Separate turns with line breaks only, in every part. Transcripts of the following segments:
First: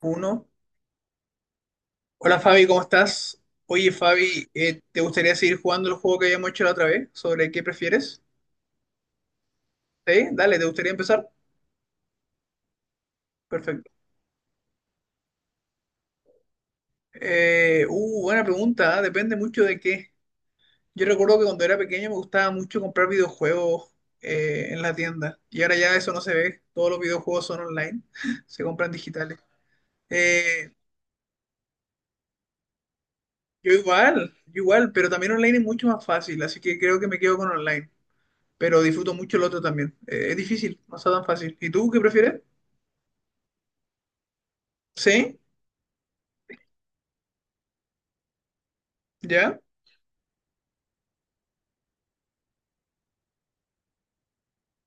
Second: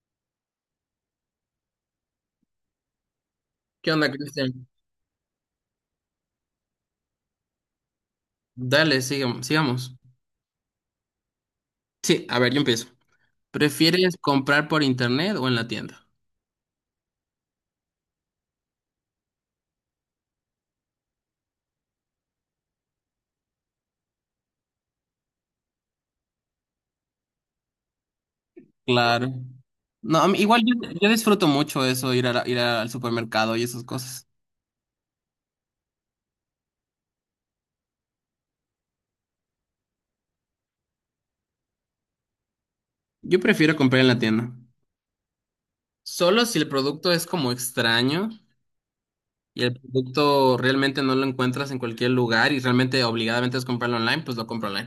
Uno. Hola Fabi, ¿cómo estás? Oye
¿Qué onda,
Fabi,
Cristian?
¿te gustaría seguir jugando el juego que habíamos hecho la otra vez? ¿Sobre qué prefieres?
Sigamos.
¿Sí? Dale, ¿te gustaría empezar?
Sí, a ver, yo empiezo.
Perfecto.
¿Prefieres comprar por internet o en la tienda?
Buena pregunta, ¿eh? Depende mucho de qué. Yo recuerdo que cuando era pequeño me gustaba mucho comprar videojuegos en la tienda, y ahora ya eso no se ve, todos los videojuegos son online, se compran
Claro.
digitales.
No, a mí- igual
Eh,
yo, yo disfruto mucho eso, ir al supermercado y
yo
esas cosas.
igual, yo igual, pero también online es mucho más fácil, así que creo que me quedo con online. Pero disfruto mucho el otro también. Es difícil, no está tan fácil. ¿Y tú qué prefieres?
Yo prefiero comprar en la tienda.
¿Sí?
Solo si el producto es como extraño
¿Ya?
y el producto realmente no lo encuentras en cualquier lugar y realmente obligadamente es comprarlo online, pues lo compro online.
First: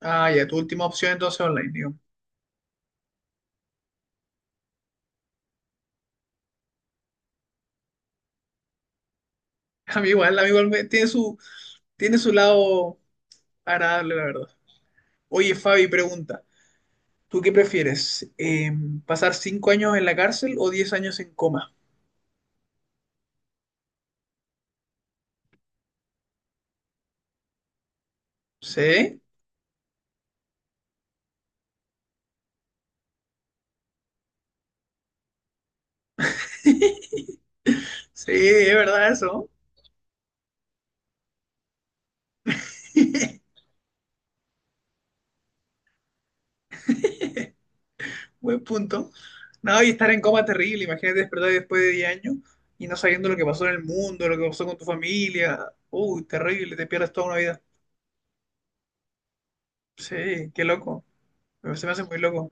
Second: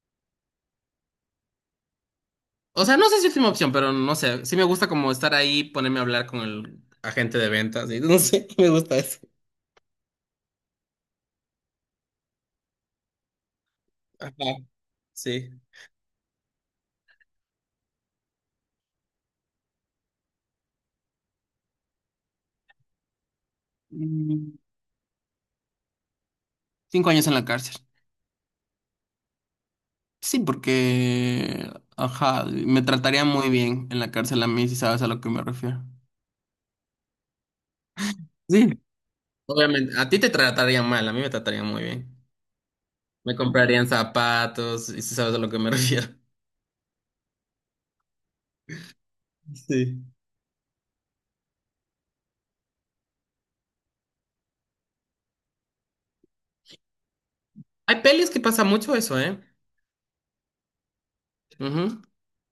Ah, ya, tu última opción entonces online, digo.
O sea, no sé si es mi opción, pero no sé. Sí me gusta como estar ahí, ponerme a hablar con el agente de ventas y no sé, me gusta eso.
A mí igual me- Tiene su, tiene su lado agradable, la verdad.
Ajá, sí.
Oye, Fabi, pregunta, ¿tú qué prefieres? ¿Pasar 5 años en la cárcel o 10 años en coma?
Mm, Cinco años en la cárcel.
¿Sí?
Sí, porque, ajá, me trataría muy bien en la cárcel a mí, si sabes a lo que me refiero.
Sí,
Sí.
es verdad eso.
Obviamente, a ti te tratarían mal, a mí me tratarían muy bien. Me comprarían zapatos, y si sabes a lo que me refiero.
Buen punto. No, y
Sí.
estar en coma terrible, imagínate despertar después de 10 años y no sabiendo lo que pasó en el mundo, lo que pasó con tu familia. Uy, terrible, te pierdes toda una vida.
Hay pelis que pasa mucho eso, ¿eh?
Sí, qué loco. Se me
Ujú.
hace muy loco.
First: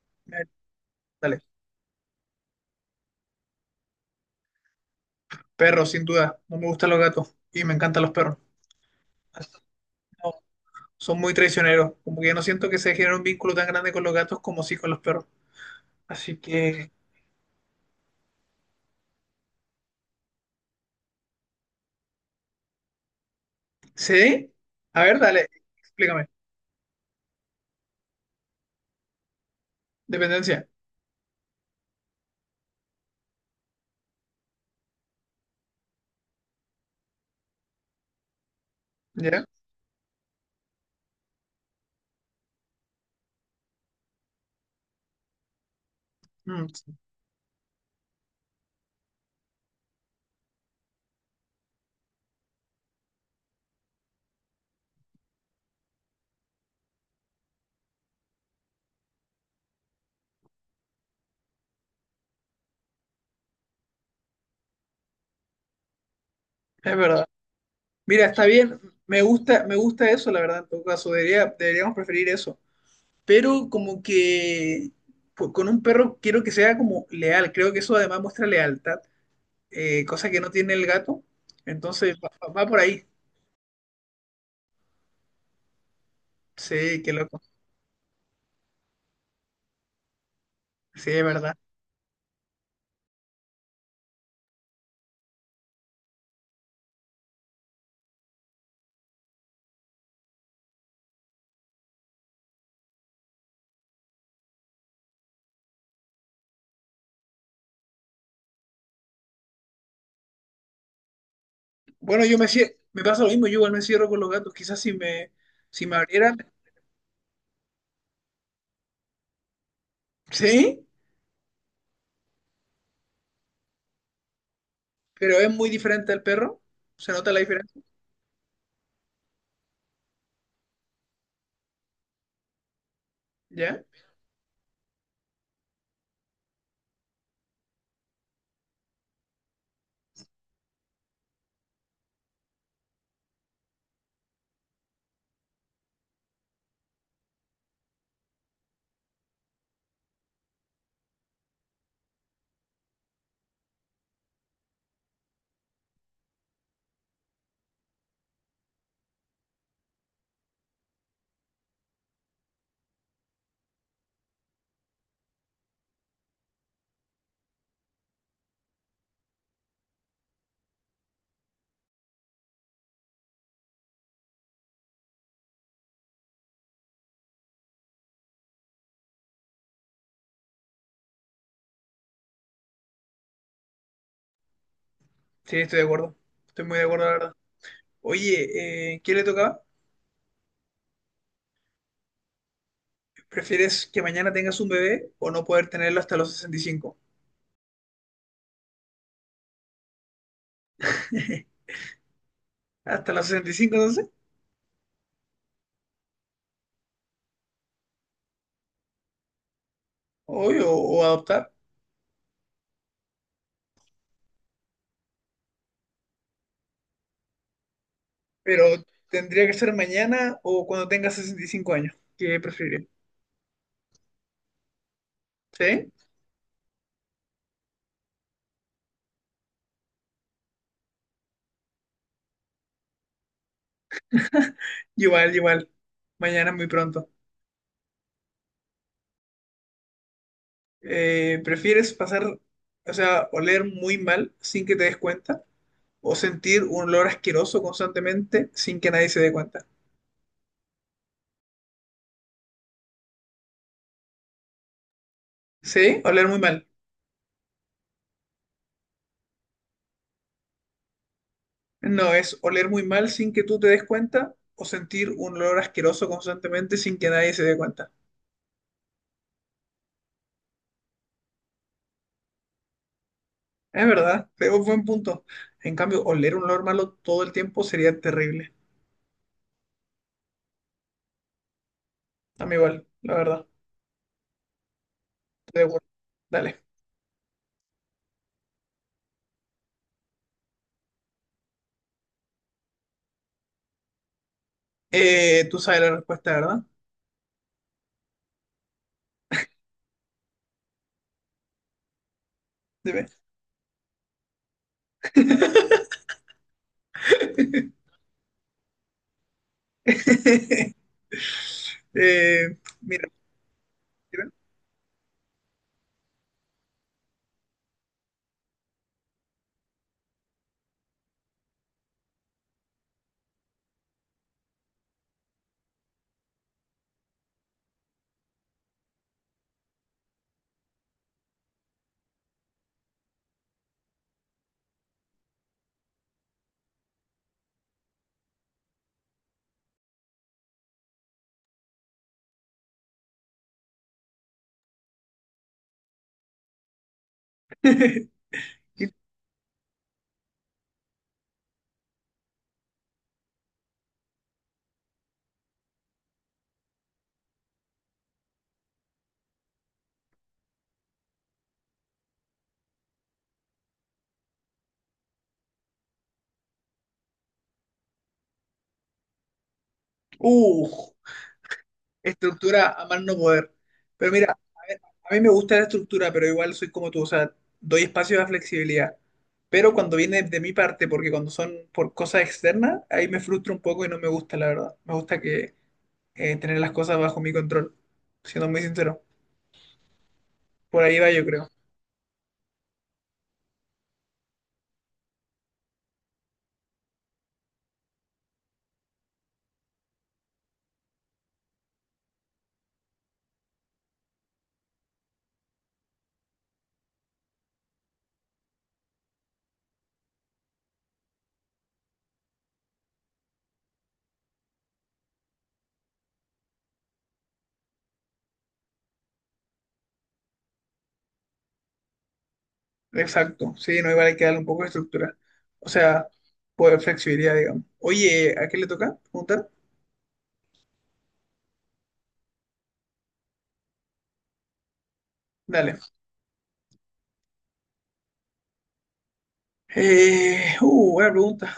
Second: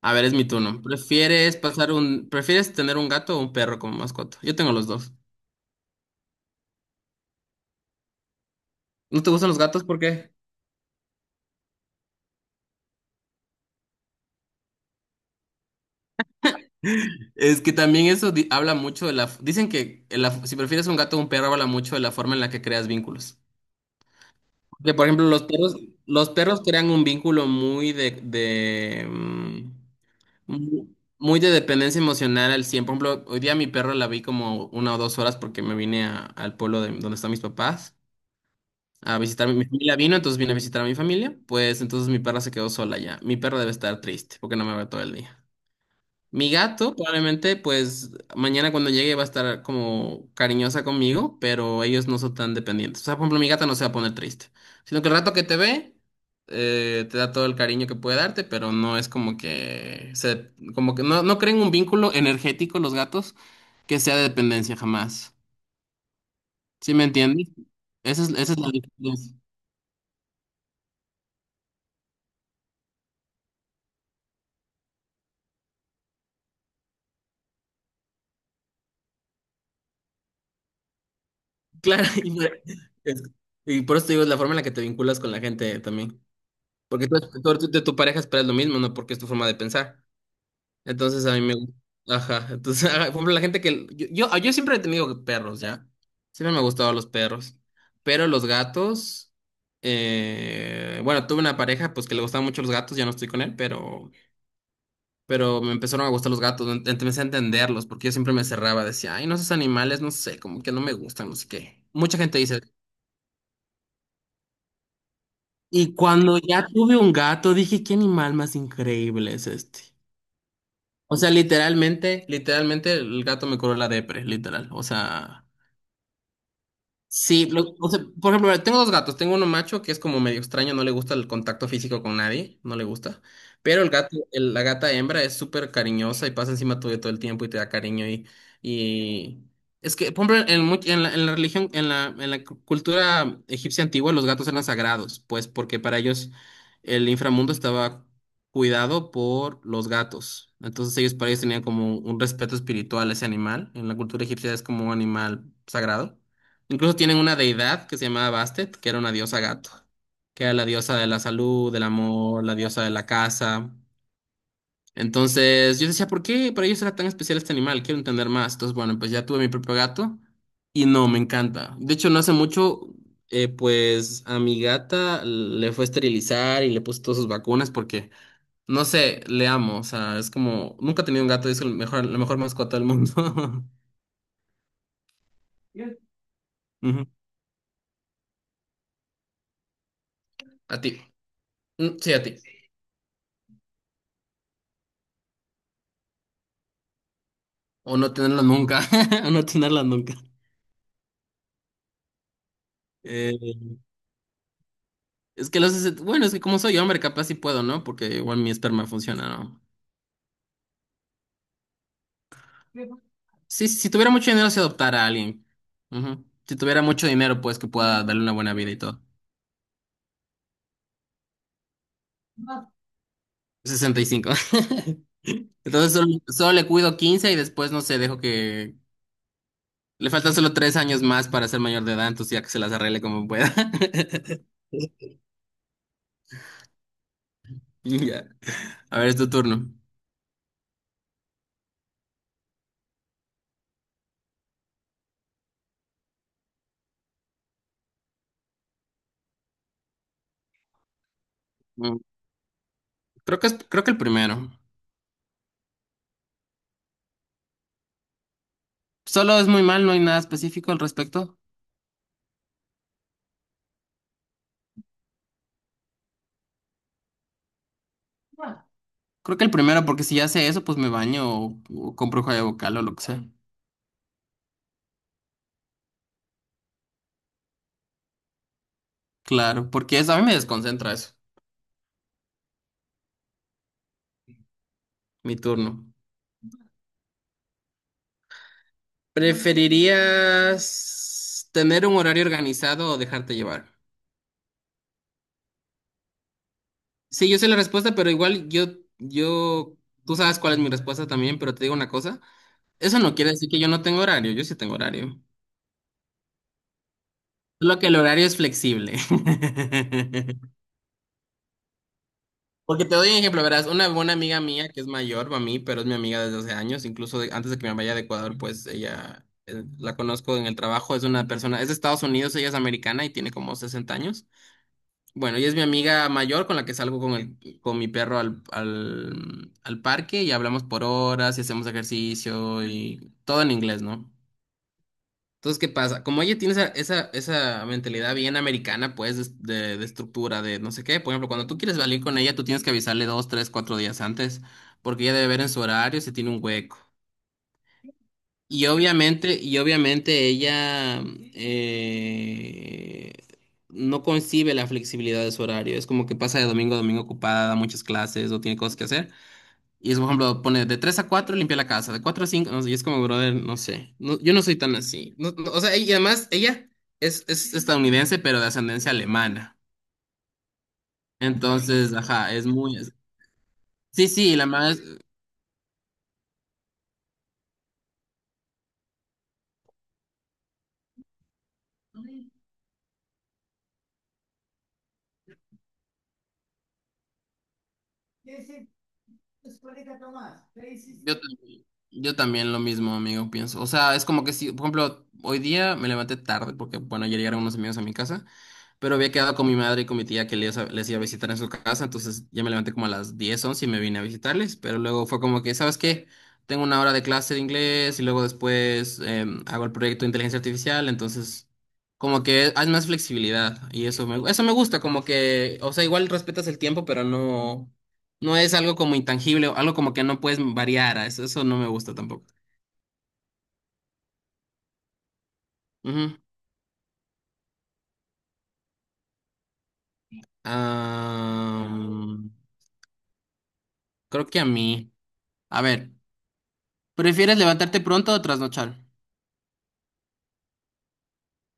A ver, es
Eh,
mi turno.
Dale.
¿Prefieres tener un gato o un perro como mascota? Yo tengo los dos.
Perros, sin duda. No me gustan los gatos y me encantan los perros.
¿No te gustan los gatos? ¿Por qué?
No, son muy traicioneros. Como que yo no siento que se genere un vínculo tan grande con los gatos como sí con los perros. Así que,
Es que también habla mucho dicen que si prefieres un gato o un perro, habla mucho de la forma en la que creas vínculos.
sí.
Que,
A
por
ver,
ejemplo, los
dale,
perros,
explícame.
los perros crean un vínculo muy
Dependencia.
mu- muy de dependencia emocional al 100. Por ejemplo, hoy día mi perro la vi como una o dos horas porque al pueblo de, donde están mis papás, a
¿Ya?
visitar mi familia vino, entonces vine a visitar a mi familia, pues entonces mi perra se quedó sola ya. Mi perra debe estar triste porque no me ve todo el día. Mi
Mm,
gato probablemente pues mañana cuando llegue va a estar como cariñosa conmigo, pero ellos no son tan dependientes. O sea, por ejemplo, mi gata no se va a poner triste, sino que el rato que te ve te da todo el cariño que puede darte, pero no es como que se, como que no creen un vínculo energético los gatos que sea de dependencia jamás. ¿Sí
es
me
verdad.
entiendes?
Mira, está
Esa es la
bien,
diferencia.
me gusta eso, la verdad, en todo caso, debería, deberíamos preferir eso. Pero como que pues, con un perro quiero que sea como leal, creo que eso además muestra lealtad, cosa que no tiene el gato.
Claro,
Entonces va por ahí.
es- y por eso te digo, es la forma en la que te vinculas con la gente también.
Sí,
Porque
qué
tú,
loco.
tú- tú de tu pareja esperas lo mismo, ¿no? Porque es tu forma de pensar.
Sí, es
Entonces a mí me...
verdad.
Ajá, entonces, ajá, por ejemplo, la gente que... Yo siempre he tenido perros, ¿ya? Siempre me han gustado los perros. Pero los gatos... bueno, tuve una pareja pues que le gustaban mucho los gatos, ya no estoy con él, pero... pero me empezaron a gustar los gatos, empecé a entenderlos, porque yo siempre me cerraba, decía, ay, no, esos animales, no sé, como que no me gustan, no sé qué. Mucha
Bueno,
gente dice...
me pasa lo mismo, yo igual me cierro con los gatos. Quizás si me, si
y
me abrieran,
cuando ya tuve un gato, dije, qué animal más increíble es este.
sí,
O sea, literalmente el gato me curó la depre, literal. O
pero
sea,
es muy diferente al perro. ¿Se nota la diferencia?
O sea, por ejemplo, mira, tengo dos gatos. Tengo uno macho que es como medio extraño, no le gusta el contacto físico con nadie, no le gusta. Pero
¿Ya?
la gata hembra es súper cariñosa y pasa encima tuyo todo el tiempo y te da cariño y... Es que, por ejemplo, en, much- en la religión, en la cultura egipcia antigua, los gatos eran sagrados, pues porque para ellos el inframundo estaba cuidado por los gatos. Entonces ellos, para ellos tenían como un respeto espiritual a ese animal. En la cultura egipcia es como un animal sagrado. Incluso tienen una deidad que se llamaba Bastet, que era una diosa gato, que era la diosa de la salud, del amor, la diosa de la casa. Entonces yo decía, ¿por qué para ellos era tan especial este animal? Quiero entender más. Entonces, bueno, pues ya tuve mi propio gato y no, me encanta. De hecho, no hace mucho, pues a mi gata le fue a esterilizar y le puse todas sus vacunas porque, no sé, le amo. O sea, es como, nunca he tenido un gato y es el mejor, la mejor mascota del mundo.
Sí, estoy de acuerdo. Estoy muy de acuerdo,
Ujú.
la verdad. Oye, ¿quién le tocaba?
A ti. Mm, Sí, a ti.
¿Prefieres que mañana tengas un bebé o no poder tenerlo hasta los 65?
O no tenerlas nunca. O no tenerlas nunca.
¿Hasta los
Eh,
65 entonces?
es que los... es- Bueno, es que como soy hombre, capaz sí puedo, ¿no? Porque igual mi esperma funciona, ¿no?
Obvio, o adoptar.
Sí, si tuviera mucho dinero, se adoptara a alguien. Ujú. Si tuviera mucho dinero, pues que pueda darle una buena
Pero
vida y todo.
tendría que ser mañana o cuando tengas 65 años. ¿Qué preferiría?
65.
¿Sí?
Entonces solo le cuido 15 y después no sé, dejo que... Le faltan solo 3 años más para ser mayor de edad, entonces ya que se las arregle como pueda.
Igual, igual. Mañana es muy pronto.
Ya. A ver, es tu turno.
¿Prefieres pasar, o sea, oler muy mal sin que te des cuenta? ¿O sentir un olor asqueroso constantemente sin que nadie se dé cuenta?
Mm, Creo que es, creo que el primero.
¿Sí? Oler muy mal.
Solo es muy mal, no hay nada específico al respecto.
No, es oler muy mal sin que tú te des cuenta o sentir un olor asqueroso constantemente sin que nadie se dé cuenta.
Creo que el primero, porque si ya sé eso, pues me baño o compro joya vocal o lo que sea.
Es verdad, es un buen punto. En cambio, oler un olor malo todo el tiempo sería terrible.
Claro, porque eso a mí me desconcentra eso.
A mí igual, la verdad.
Mi
Estoy de
turno.
acuerdo. Dale.
¿Preferirías tener un horario organizado o dejarte llevar?
Tú sabes la respuesta, ¿verdad?
Sí, yo sé la respuesta, yo, tú sabes cuál es mi respuesta también, pero te digo una cosa. Eso
Dime.
no quiere decir que yo no tengo horario, yo sí tengo horario. Solo que el horario es flexible. Porque te
Mira.
doy un ejemplo, verás, una buena
Mira.
amiga mía que es mayor a mí, pero es mi amiga desde hace años, antes de que me vaya de Ecuador, pues ella, la conozco en el trabajo, es una persona, es de Estados Unidos, ella es americana y tiene como 60 años. Bueno, ella es mi amiga mayor con la que salgo con con mi perro al parque y hablamos por horas y hacemos ejercicio y todo en inglés, ¿no? Entonces, ¿qué pasa? Como ella tiene esa mentalidad bien americana, pues, de estructura, de no sé qué. Por ejemplo, cuando tú quieres salir con ella, tú tienes que avisarle dos, tres, cuatro días antes, porque ella debe ver en su horario si tiene un hueco. Y obviamente ella eh, no concibe la flexibilidad de su horario. Es como que pasa de domingo a domingo ocupada, da muchas clases o tiene cosas que hacer. Y es, por ejemplo, pone de 3 a 4 limpia la casa, de 4 a 5 no sé, y es como, brother, no sé, no, yo no soy tan así. No- no, o sea, y además ella es estadounidense, pero de ascendencia alemana.
Uh,
Entonces, ajá, es
estructura
muy...
a más no poder.
sí,
Pero mira,
sí,
a ver, a mí me gusta la estructura, pero igual soy como tú, o sea, doy espacio a flexibilidad. Pero cuando viene de mi parte, porque cuando son por cosas externas, ahí me frustro un poco y no me gusta, la verdad. Me gusta que tener las cosas bajo mi control, siendo muy sincero. Por ahí va,
yo,
yo creo.
yo también lo mismo, amigo, pienso. O sea, es como que si, por ejemplo, hoy día me levanté tarde porque, bueno, ayer llegaron unos amigos a mi casa, pero había quedado con mi madre y con mi tía que les iba a visitar en su casa, entonces ya me levanté como a las 10 11 y me vine a visitarles, pero luego fue como que, ¿sabes qué? Tengo una hora de clase de inglés y luego después em, hago el proyecto de inteligencia artificial, entonces como que hay más flexibilidad y eso eso me gusta, como que, o sea, igual respetas el tiempo, pero no... No es algo como intangible, algo como que no puedes variar. Eso no me gusta tampoco.
Exacto, sí, no, igual hay que darle un poco de estructura. O sea,
Ujú.
pues flexibilidad, digamos. Oye, ¿a qué le toca preguntar?
Ah, creo que a mí. A
Dale.
ver, ¿prefieres levantarte pronto o trasnochar?
Buena pregunta.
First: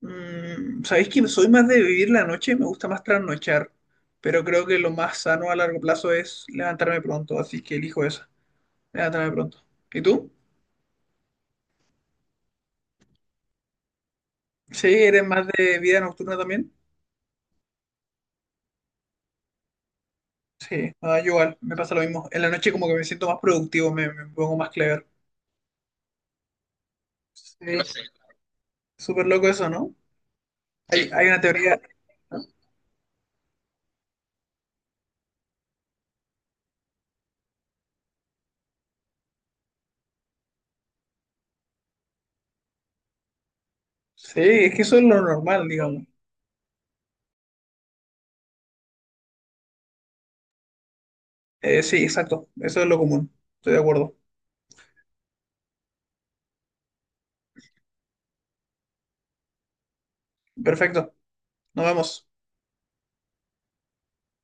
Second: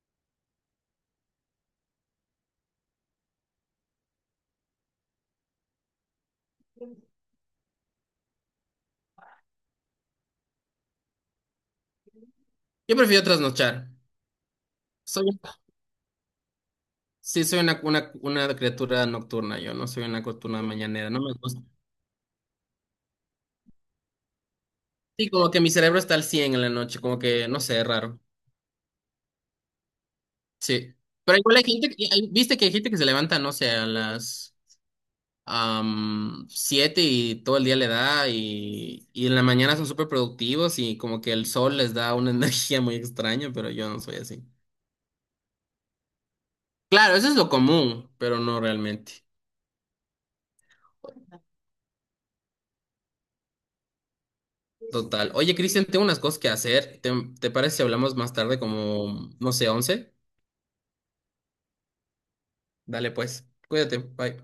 Mm, sabéis que soy más de vivir la noche, me gusta más trasnochar, pero creo que lo más sano a largo plazo es levantarme pronto, así que elijo esa, levantarme pronto. ¿Y tú?
Yo prefiero trasnochar.
Sí, eres
Soy,
más de vida nocturna también.
sí, soy una criatura nocturna, yo no soy una criatura
Sí,
mañanera,
no,
no
yo
me
igual,
gusta.
me pasa lo mismo. En la noche como que me siento más productivo, me pongo más clever.
Sí, como que mi cerebro está al 100 en la noche, como que, no sé, es
Sí,
raro.
súper loco eso, ¿no?
Sí.
Hay
Pero
una
igual hay
teoría.
gente,
¿No?
viste que hay gente que se levanta, no sé, a las am, siete y todo el día le da y en la mañana son súper productivos y como que el sol les da una energía muy extraña, pero yo no soy
Sí,
así.
es que eso es lo normal, digamos.
Claro, eso es lo común, pero no realmente.
Sí, exacto, eso es lo común, estoy de acuerdo.
Total. Oye, Cristian, tengo unas cosas que hacer. ¿Te parece si hablamos más tarde como, no sé, once?
Perfecto, nos vemos.
Dale pues, cuídate, bye.